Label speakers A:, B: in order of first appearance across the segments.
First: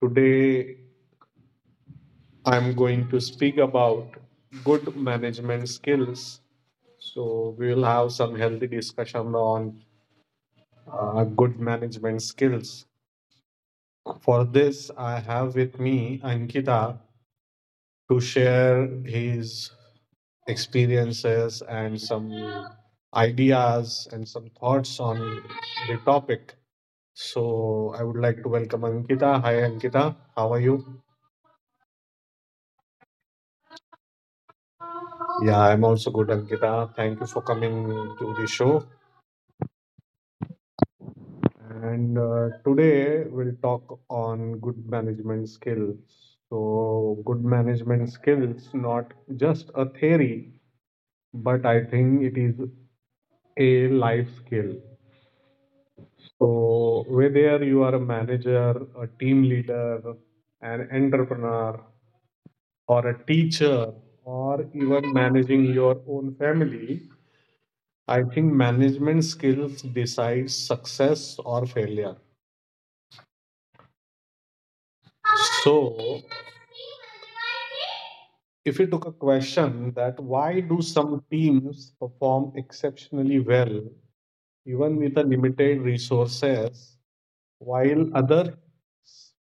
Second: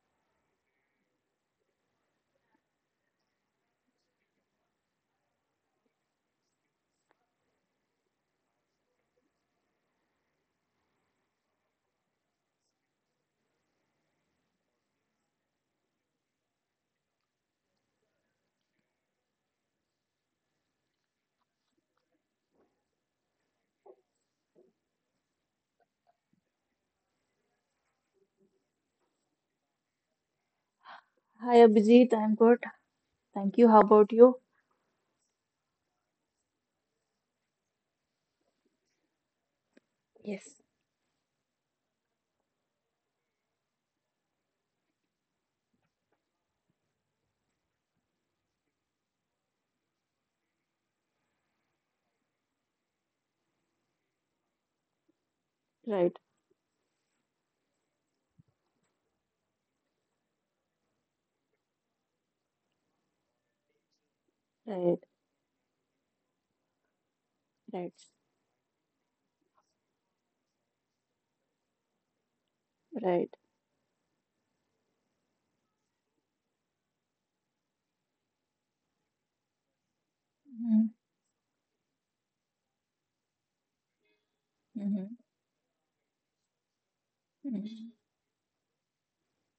A: today I'm going to speak about good management skills. So, we will have some healthy discussion on good management skills. For this, I have with me Ankita to share his experiences and some ideas and some thoughts on the topic. So I would like to welcome Ankita. Hi Ankita, how are you?
B: Hi Abhijit, I'm good. Thank you. How about you?
A: Yeah, I'm also good, Ankita. Thank you for coming to the show.
B: Yes,
A: And today we'll talk on good management skills. So, good management skills not just a theory, but I think it is a life skill.
B: right,
A: So, whether you are a manager, a team leader, an entrepreneur, or a teacher, or
B: right,
A: even managing your own family,
B: right,
A: I think management skills decides success or failure.
B: right,
A: So, if you took a question that why do
B: Mm-hmm.
A: some teams perform exceptionally well even
B: Mm-hmm.
A: with a limited resources while others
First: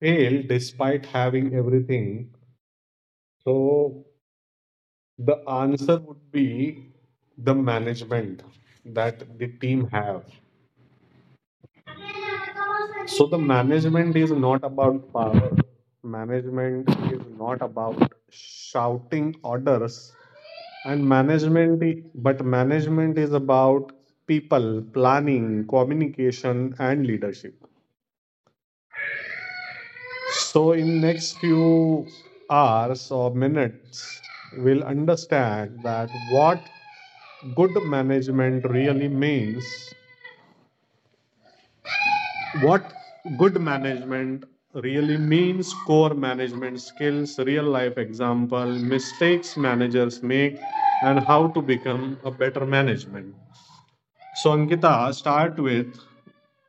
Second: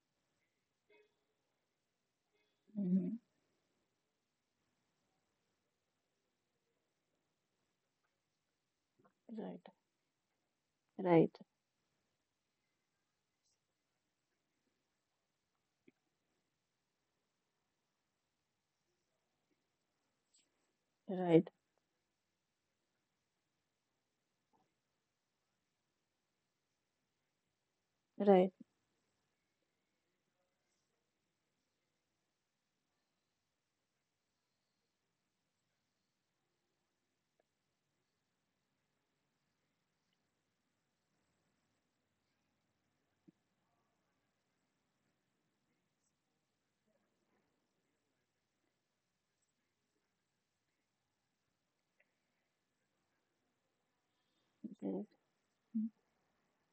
A: fail despite having everything,
B: Mm-hmm.
A: so the answer would be the management that the
B: Right,
A: team have.
B: right,
A: So the management is not about power. Management is not about shouting orders and
B: right,
A: but management is about people planning communication and leadership.
B: right. Right.
A: So in next few hours or minutes, we'll understand that what good management really means, what good management really means, core management skills, real life example, mistakes managers make, and how to become a better management. So Ankita, start with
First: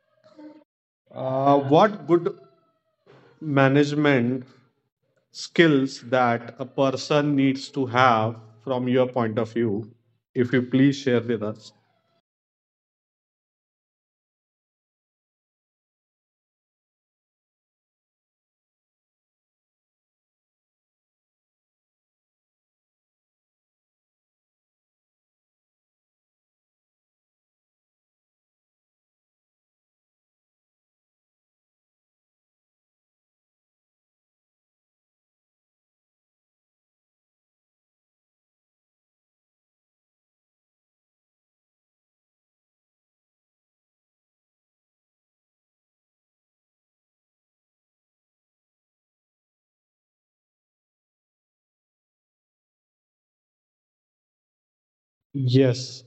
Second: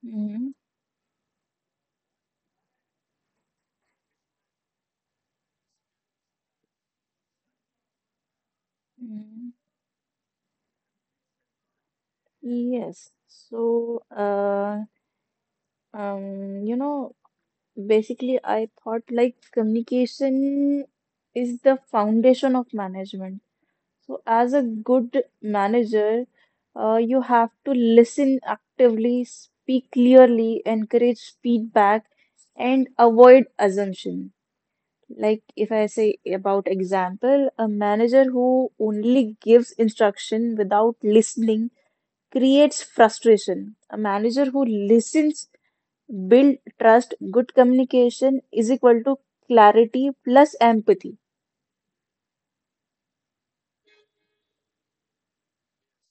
B: Mm-hmm.
A: what good management skills that a person needs to have from your point of
B: Mm-hmm.
A: view, if you please share with us.
B: Yes. So, um, you know, basically, I thought like communication is the foundation of management. So, as a good manager, you have to listen actively, speak clearly, encourage feedback, and avoid assumption. Like if I say about example, a manager who only gives instruction without listening creates frustration. A manager who listens, build trust, good communication is equal to clarity plus empathy.
A: Yes,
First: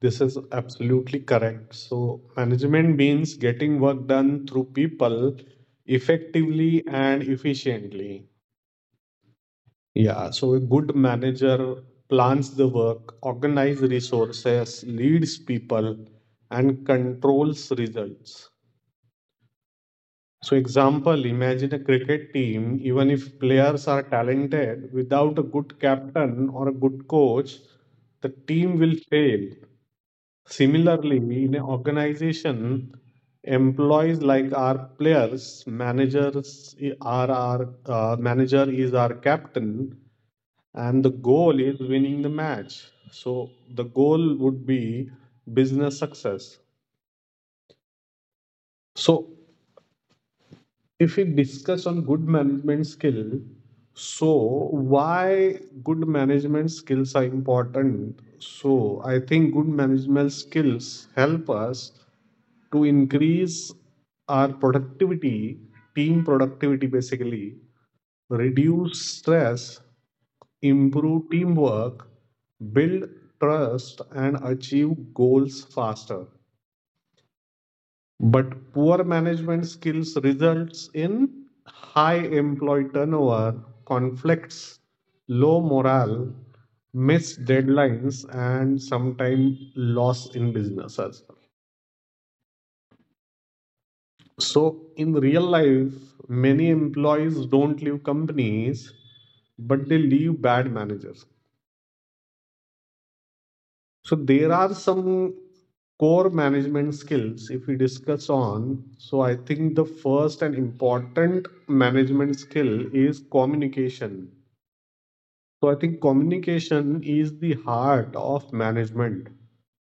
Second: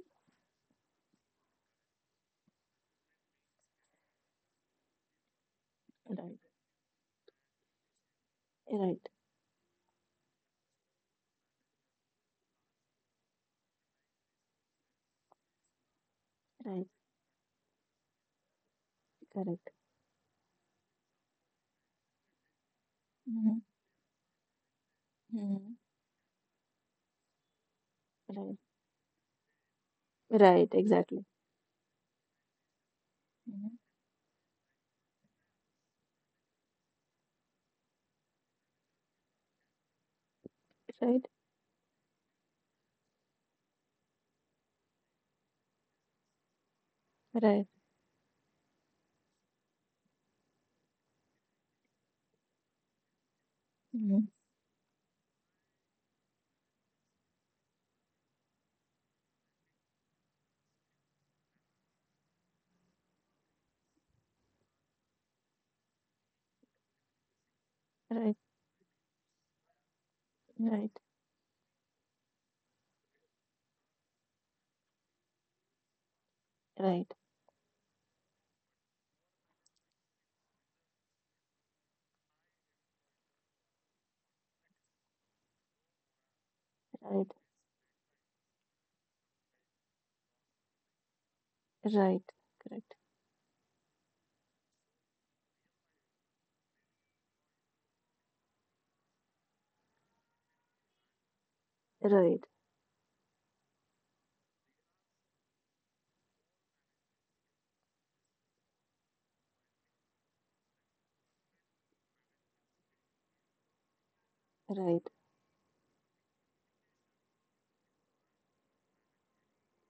A: this is absolutely correct. So, management means getting work done through people
B: Right,
A: effectively and efficiently.
B: right,
A: Yeah, so a good manager plans the work, organizes resources, leads people, and
B: right,
A: controls results.
B: correct.
A: So, example, imagine a cricket team, even if
B: Mhm.
A: players are talented, without a
B: Mhm.
A: good captain or a good coach, the
B: Right.
A: team will fail.
B: Right.
A: Similarly,
B: Exactly.
A: in an organization,
B: Mhm.
A: employees like our players, i- are our manager is our captain, and the
B: Right.
A: goal is winning the match. So the goal would be business success.
B: Right.
A: So if we discuss on good management skill, so
B: Mhm.
A: why good management skills are important, so I think good management skills help us to increase our productivity, team productivity basically,
B: Right.
A: reduce stress,
B: Right.
A: improve teamwork, build trust, and achieve goals faster.
B: Right.
A: But poor management skills results in high employee turnover, conflicts, low morale,
B: Right.
A: missed deadlines, and sometimes loss in business as well.
B: Right. Correct.
A: So in real life, many employees don't leave companies, but they leave bad managers.
B: Right.
A: So there are some core management skills if we discuss on. So I think the first and important management skill is communication.
B: Right.
A: So I think communication is the heart of management.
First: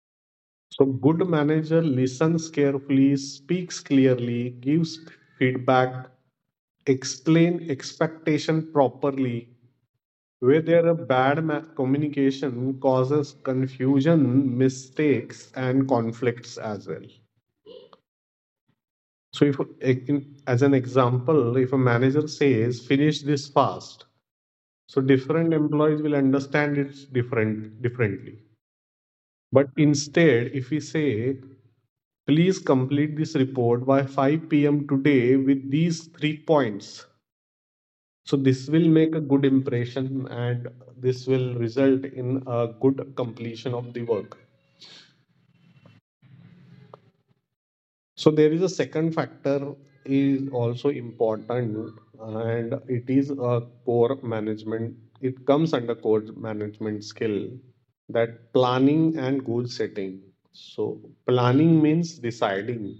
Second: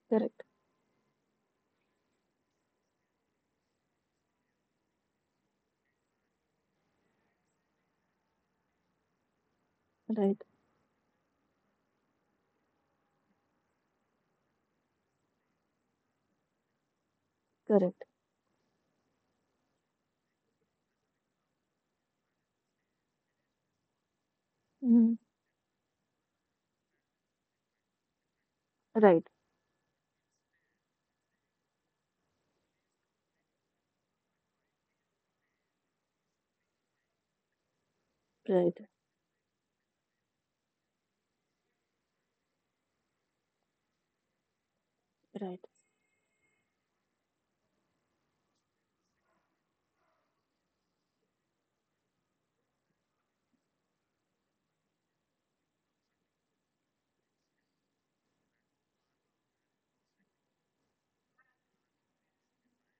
B: Correct.
A: So good manager listens carefully, speaks clearly, gives feedback, explain expectation properly
B: Right.
A: where there a bad mass communication causes confusion, mistakes, and conflicts as well.
B: Correct.
A: So, if as an example, if a manager says finish this fast, so
B: Hmm.
A: different employees will understand it differently.
B: Right.
A: But instead, if we say please complete this report by 5 p.m. today with these three points. So this
B: Right.
A: will make a good impression and this will result in a good completion of the work.
B: Right.
A: So there is a second factor is also important and it is a core management. It comes under core management skill that planning and goal setting. So planning means deciding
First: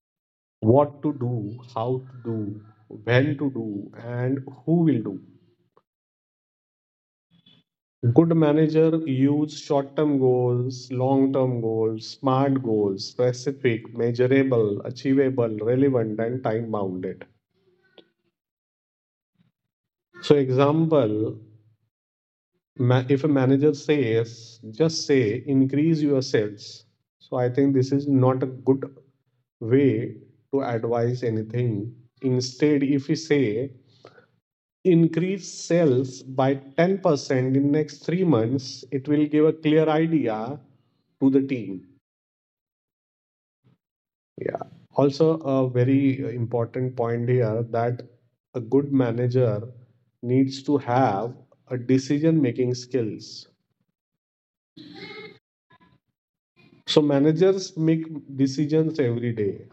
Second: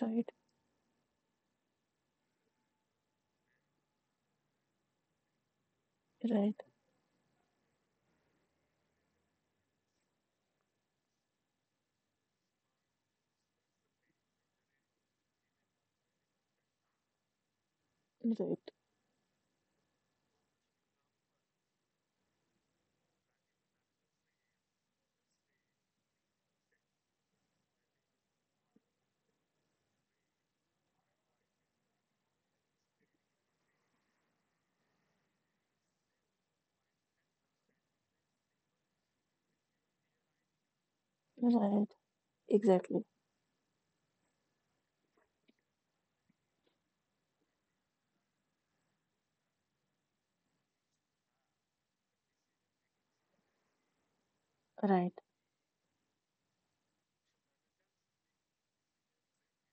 B: Right.
A: what to do, how to do, when to do, and who will do.
B: Right.
A: Good manager use short-term goals, long-term goals, smart goals, specific, measurable, achievable, relevant, and time-bounded.
B: Right.
A: So, example, if a manager says, just say, increase your sales. So, I think this is not a good way to advise anything. Instead, if we say, increase sales by 10% in next 3 months, it will give a clear idea to the team.
B: Right. Exactly.
A: Yeah. Also, a very important point here that a good manager needs to have a decision making skills.
B: Right.
A: So, managers make decisions every day,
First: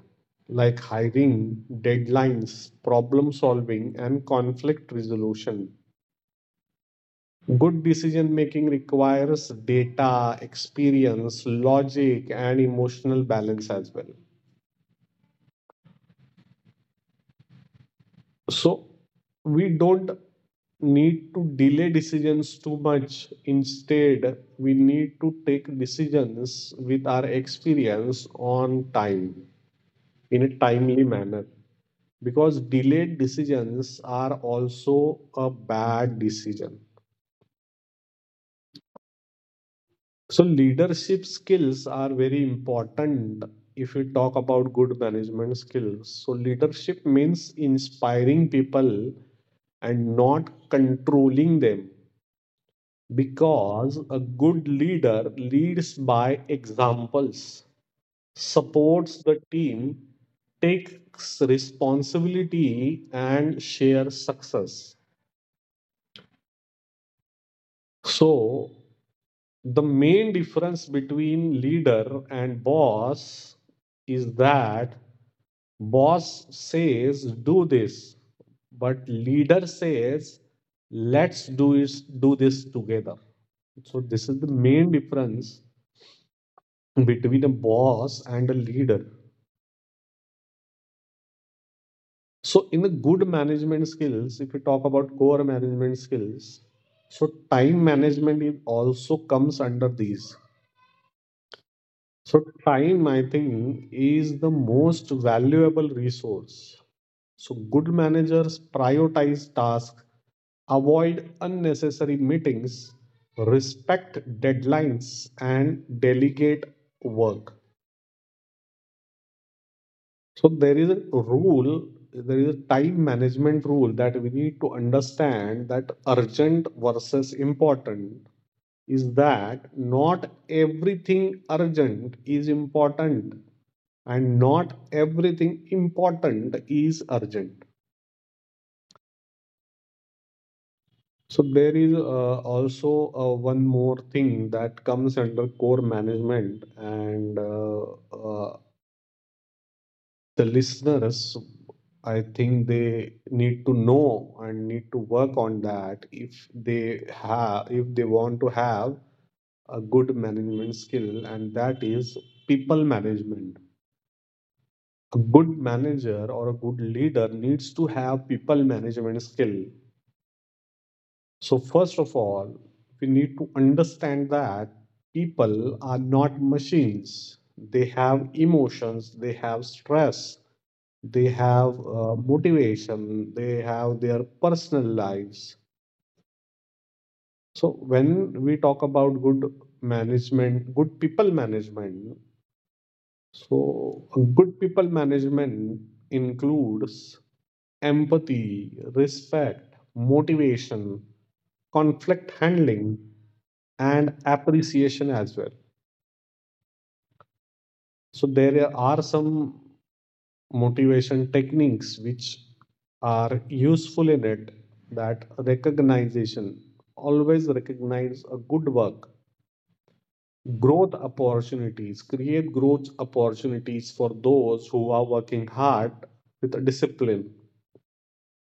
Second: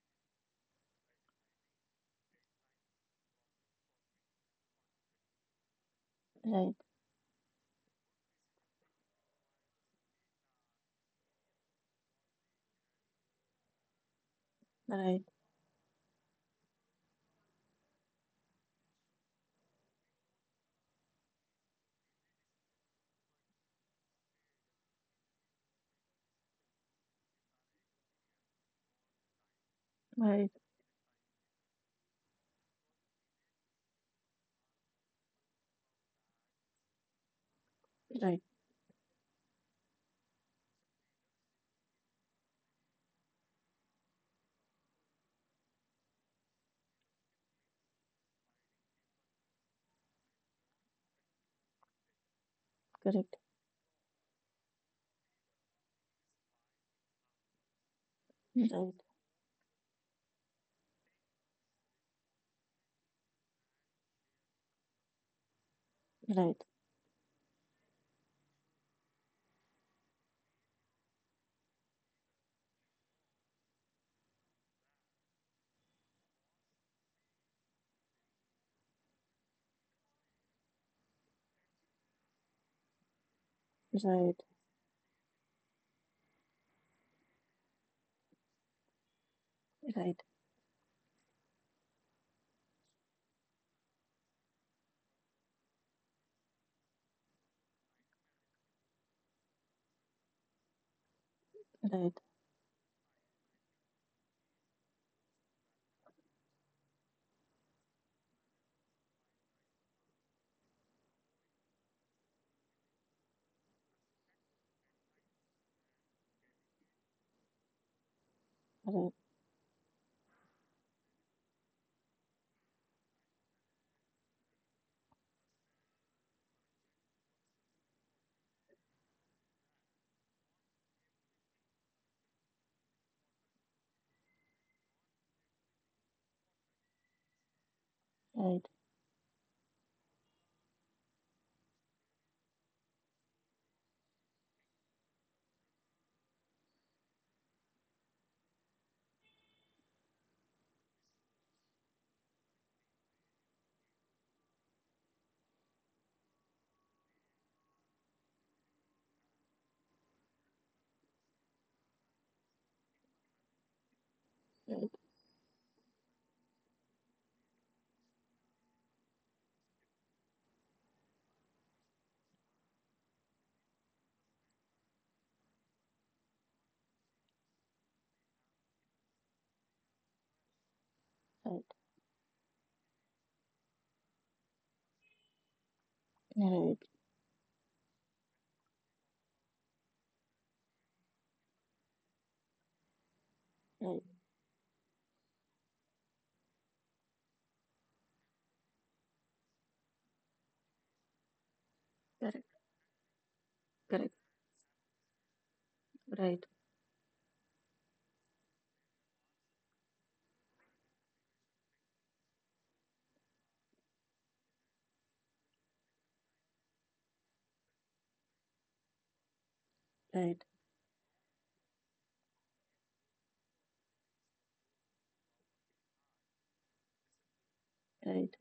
A: like hiring, deadlines, problem solving, and conflict resolution.
B: Right.
A: Good decision making requires data, experience, logic, and emotional balance as well.
B: Right.
A: So we don't need to delay decisions too much. Instead, we need to take decisions with our experience on time, in
B: Right.
A: a timely manner, because delayed decisions are also a bad decision.
B: Right.
A: So, leadership skills are very important if we talk about good management skills. So, leadership means inspiring people and not controlling them.
B: Correct.
A: Because a good leader leads by examples,
B: Right.
A: supports the team, takes responsibility, and shares success.
B: Right.
A: So, the main difference between leader and boss is that boss says do this, but leader says let's do this together. So this is
B: Right.
A: the main difference between a boss and a leader. So, in the good management skills, if you talk about core management skills, so time management is also comes under these.
B: Right. Right. Right.
A: So, time, I think, is the most valuable resource. So, good managers prioritize tasks, avoid unnecessary meetings, respect deadlines, and delegate work.
B: Right.
A: So there is a rule, there is a time management rule that we need to understand, that urgent versus important is that not everything urgent is important and not everything important is urgent.
B: Right. Right.
A: So there is also one more thing that comes under core management and uh, the listeners, I think, they need to know and need to work on that, if they have if they want to have a good management skill, and that is people management. A good manager or a good leader needs to have people management skill. So first of all, we need to understand that people are not machines. They have emotions, they have stress, they
B: Right.
A: have motivation, they have their personal lives.
B: Right.
A: So, when we talk about good management, good people management, so good people management includes empathy, respect, motivation, conflict
B: Correct.
A: handling, and
B: Correct.
A: appreciation as well.
B: Right.
A: So, there are some motivation techniques which are useful in it, that recognition, always recognize a good work,
B: Right.
A: growth opportunities, create growth opportunities for those who are working hard with discipline,
B: Right.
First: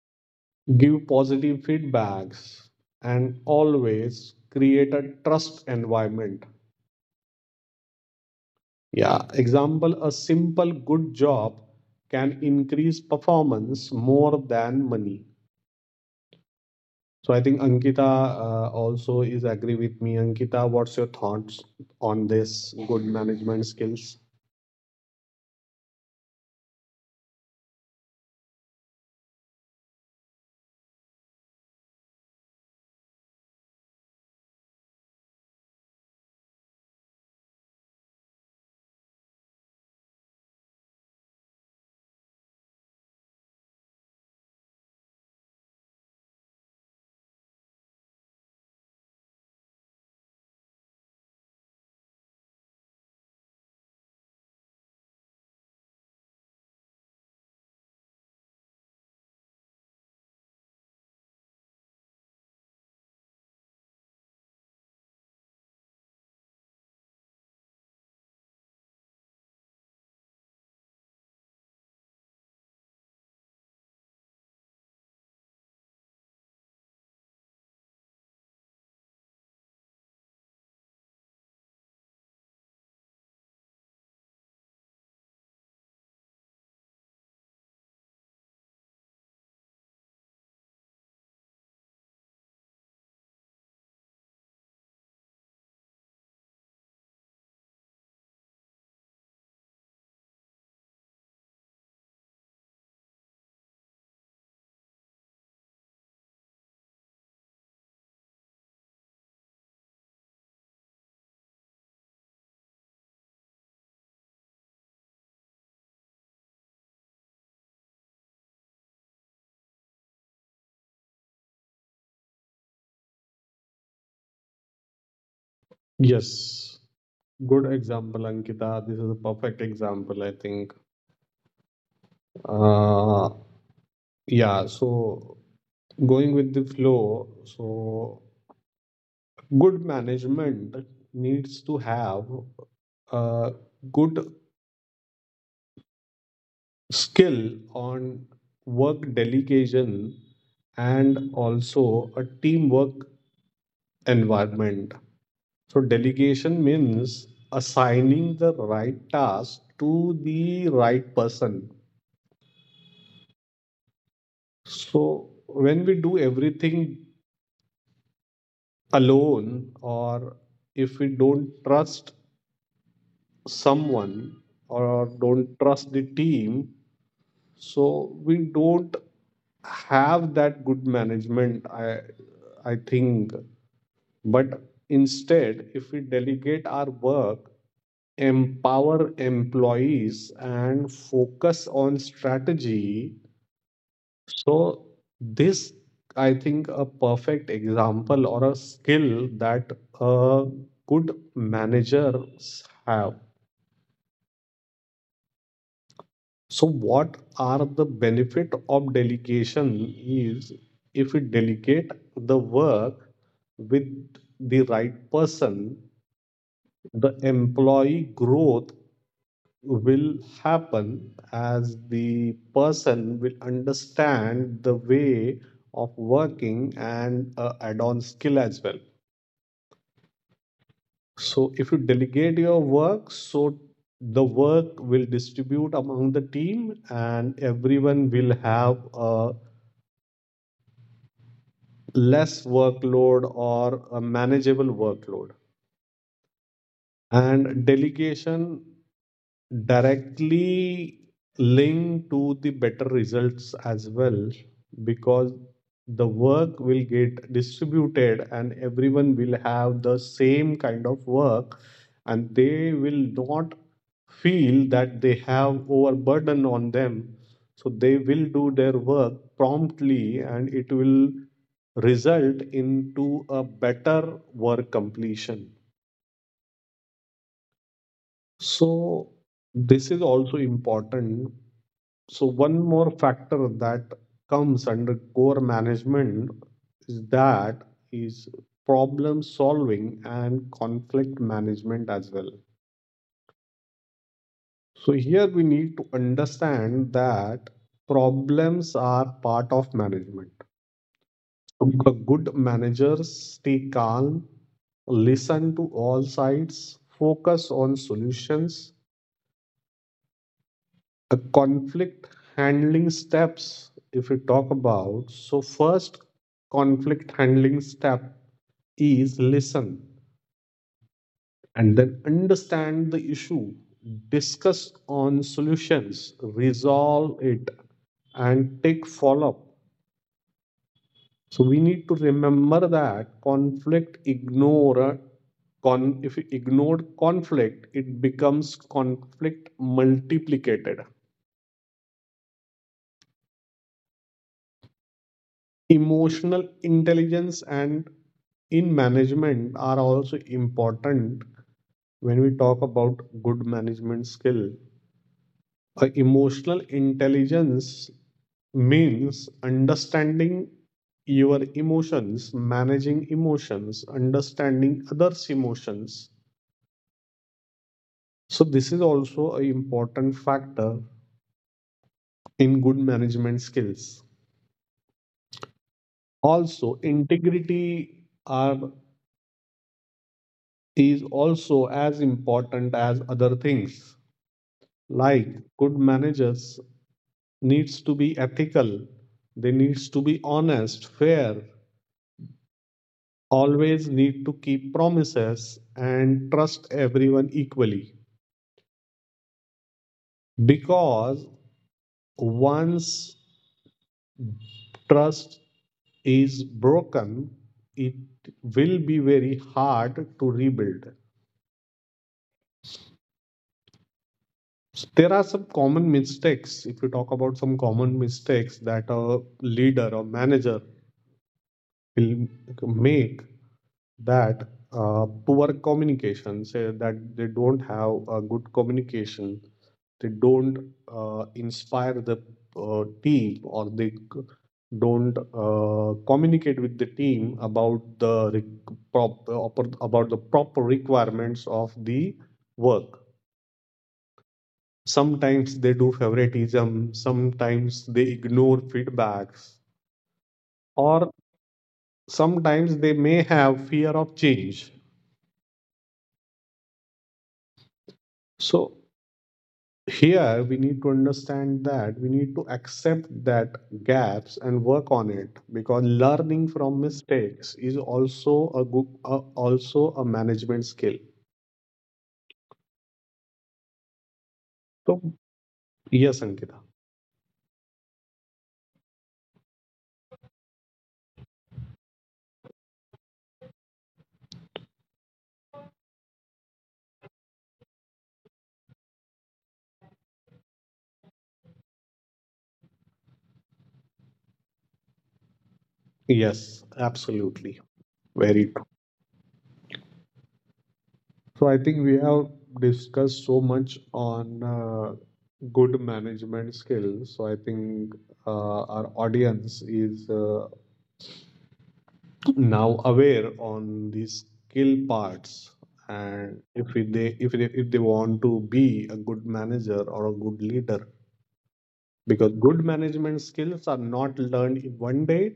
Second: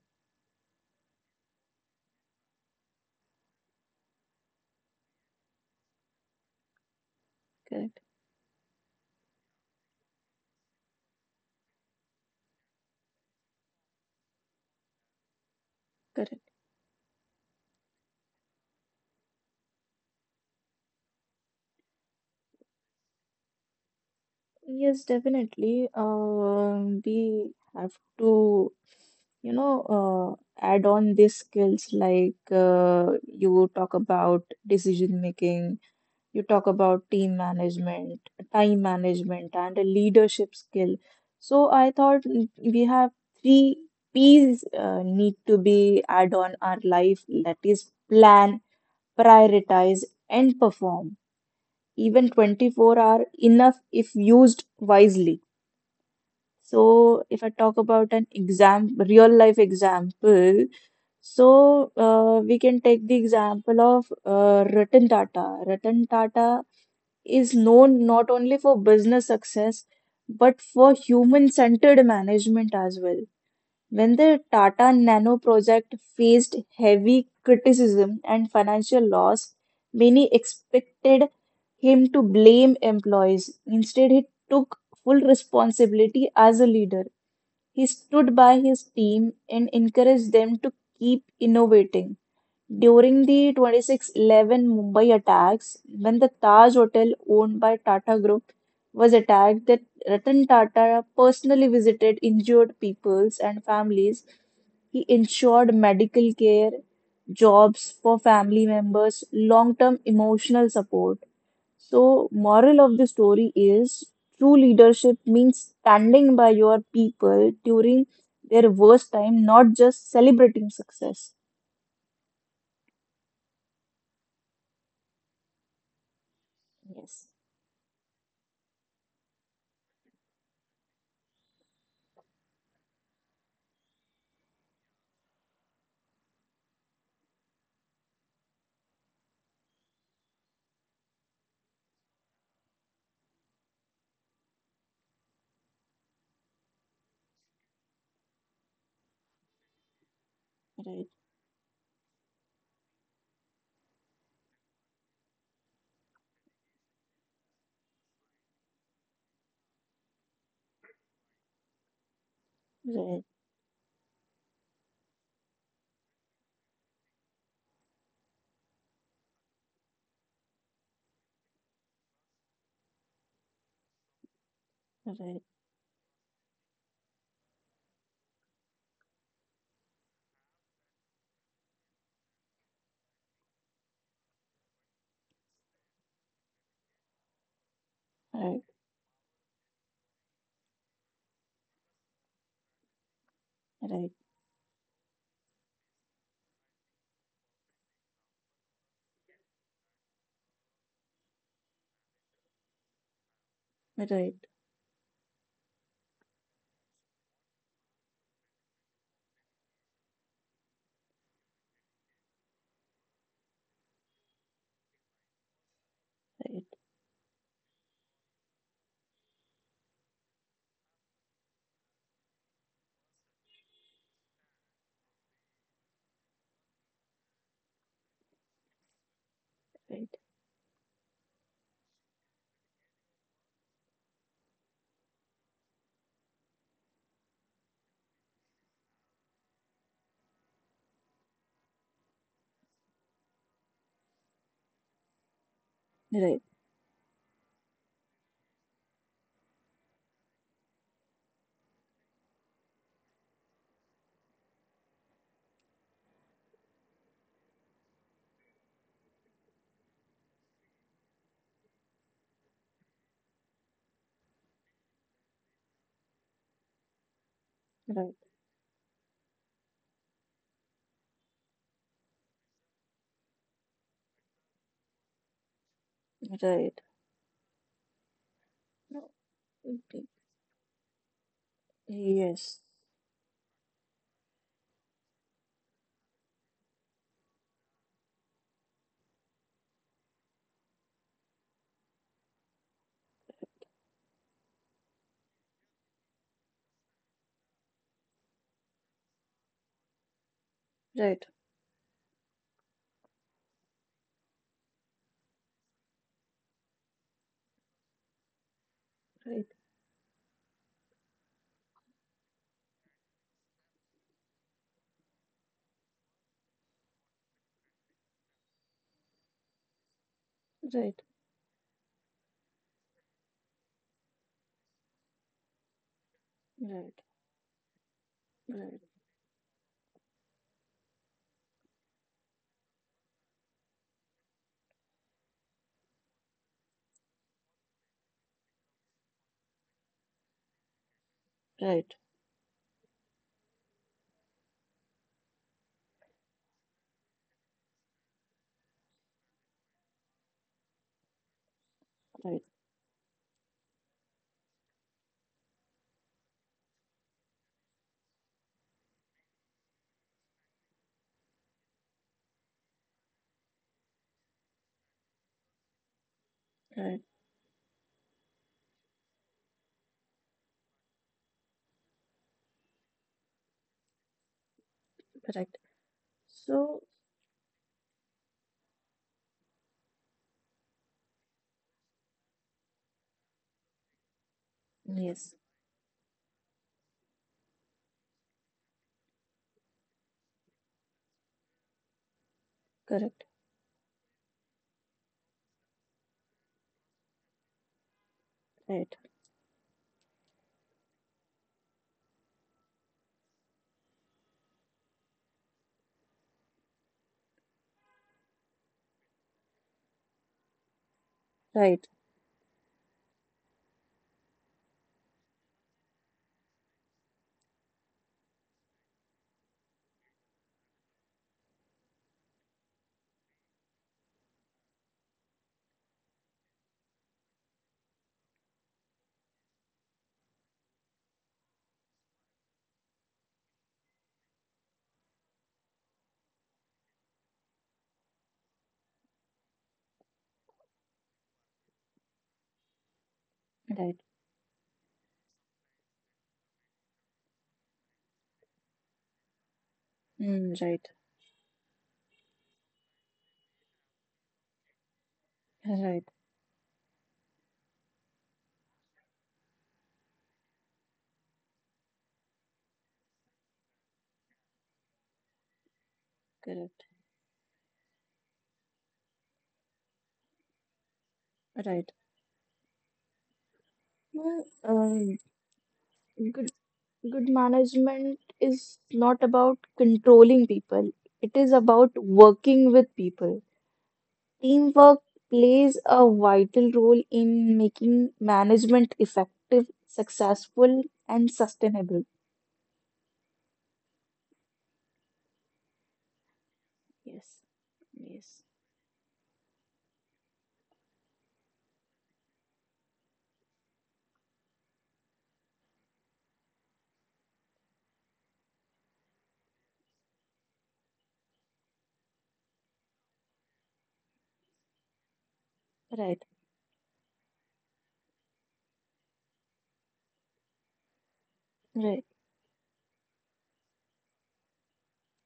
A: give positive feedbacks, and always create a trust environment.
B: Correct.
A: Yeah, example, a simple good job can increase performance more than money.
B: Correct.
A: So I think Ankita also is agree with me. Ankita, what's your thoughts on this good management skills?
B: Yes, definitely. We have to, add on these skills like you talk about decision making, you talk about team management, time management, and a leadership skill. So I thought we have three P's need to be add on our life. That is plan, prioritize, and perform. Even 24 are enough if used wisely. So, if I talk about an exam, real life example, so we can take the example of Ratan Tata. Ratan Tata is known not only for business success but for human-centered management as well. When the Tata Nano project faced heavy criticism and financial loss, many expected him to blame employees. Instead, he took full responsibility as a leader. He stood by his team and encouraged them to keep innovating. During the 26/11 Mumbai attacks, when the Taj Hotel owned by Tata Group was attacked, that Ratan Tata personally visited injured peoples and families. He ensured medical care, jobs for family members, long-term emotional support. So, moral of the story is true leadership means standing by your people during their worst time, not just celebrating success.
A: Yes,
B: Yes,
A: good example, Ankita. This is a perfect example, I think. Uh, yeah, so going with the flow, so good management needs to have a good skill on work delegation
B: right,
A: and also a teamwork environment. So delegation means assigning the right task to the right person.
B: right,
A: So when we do everything alone, or if we don't trust someone or
B: right,
A: don't trust the team, so we don't have that good management. I think. But instead, if we delegate our work,
B: right,
A: empower employees, and focus on strategy,
B: right, right,
A: so this, I think, a perfect example or a skill that a good managers have.
B: right,
A: So, what are the benefit of delegation? Is, if we delegate the work with the right person,
B: right,
A: the employee growth will happen as the person will understand the way of working and add on skill as well. So if you delegate your work, so the work will distribute among the team and everyone will have a less workload or a manageable workload.
B: right,
A: And delegation directly linked to the better results as well, because the work will get distributed and everyone will have the same kind of work and they will not feel that they have overburden on them, so they
B: right,
A: will do their work promptly and it will result into a better work completion.
B: right. No,
A: So
B: mm,
A: this is
B: mm,
A: also important. So one
B: yes,
A: more factor that comes under core management is that is problem solving and conflict management as well. So here we need to understand that problems are part of management.
B: right,
A: A good managers stay calm, listen to all sides, focus on solutions.
B: right,
A: A conflict handling steps, if we talk about, so first conflict handling step is listen
B: right, right,
A: and then understand the issue, discuss on solutions,
B: right,
A: resolve it, and take follow up. So we need to remember that conflict ignore con if we ignore conflict, it becomes conflict multiplicated.
B: right,
A: Emotional intelligence and in management are also important when we
B: right,
A: talk about good management skill. A emotional intelligence means understanding your emotions, managing emotions, understanding others emotions.
B: right,
A: So this is also an important factor in good management skills.
B: correct.
A: Also,
B: So,
A: integrity are is also as important as other things, like
B: yes,
A: good managers needs to be ethical, they needs to be honest, fair,
B: correct,
A: always need to keep promises and trust everyone equally.
B: right,
A: Because once trust is broken, it will be very hard to rebuild.
B: right,
A: There are some common mistakes. If you talk about some common mistakes that a leader or manager will make, that poor communication, say that they don't have a good communication, they don't inspire the team, or they don't communicate with the team about the about the proper requirements of the work.
B: right,
A: Sometimes they do favoritism, sometimes they ignore feedbacks,
B: mm, right,
A: or sometimes they may have fear of change.
B: right,
A: So here we need to understand that we need to accept that gaps and work on it, because learning from
B: correct.
A: mistakes is also a good, also a management skill.
B: Right. Well,
A: So yes,
B: good
A: Ankita.
B: good management is not about controlling people. It is about working with people. Teamwork plays a vital role in making management effective, successful, and sustainable.
A: Yes,
B: Yes.
A: absolutely. Very
B: Yes.
A: true. So I think we have discussed so much on good management skills. So I think our audience is now aware on these skill parts.
B: Right.
A: And if it- they if they if they want to be a good manager or a good leader,
B: Right.
A: because good management skills are not learned in one day,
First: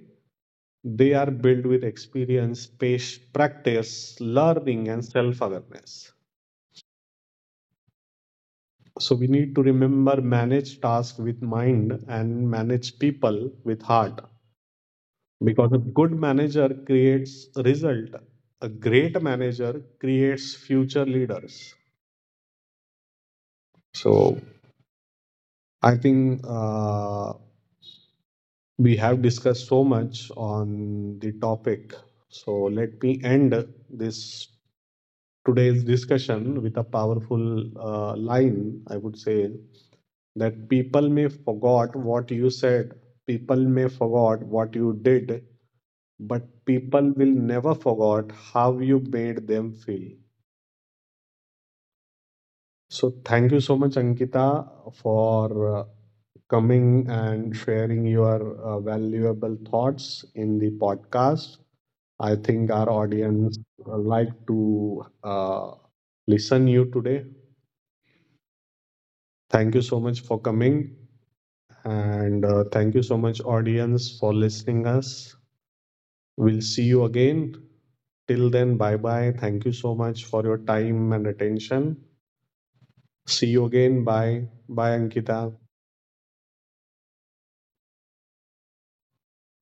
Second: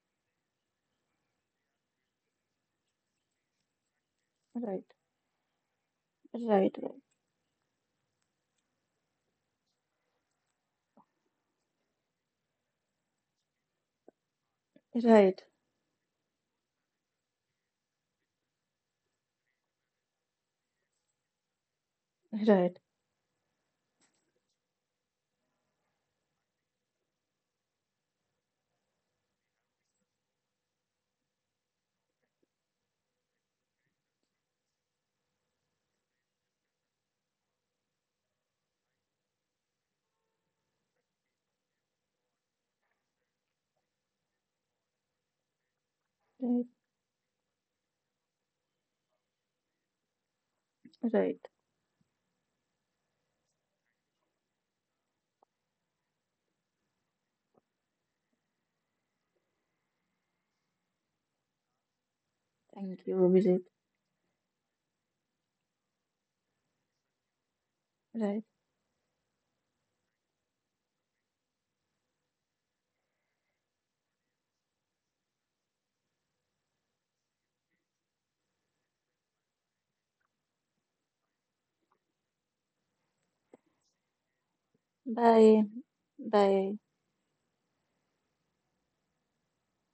A: they are built with experience, pace, practice,
B: Right.
A: learning and self awareness.
B: Right. Right.
A: So we need to remember, manage tasks with mind and manage people with heart.
B: Right. Right.
A: Because a good manager creates result, a great manager creates future leaders.
B: Right.
A: So I think we have discussed so much on the topic. So let me end this today's discussion with a powerful line. I would say that people may forgot what you said, people may forgot what you did, but people will never forget how you made them feel.
B: Right.
A: So thank you so much, Ankita, for coming and sharing your valuable thoughts in the podcast. I think our
B: Thank you,
A: audience
B: Abhijit.
A: like to listen you today.
B: Right.
A: Thank you so much for coming, and thank you so much, audience, for listening us. We'll see you again. Till then, bye bye. Thank you so much for your time and attention. See you again. Bye bye, Ankita.
B: Bye. Bye.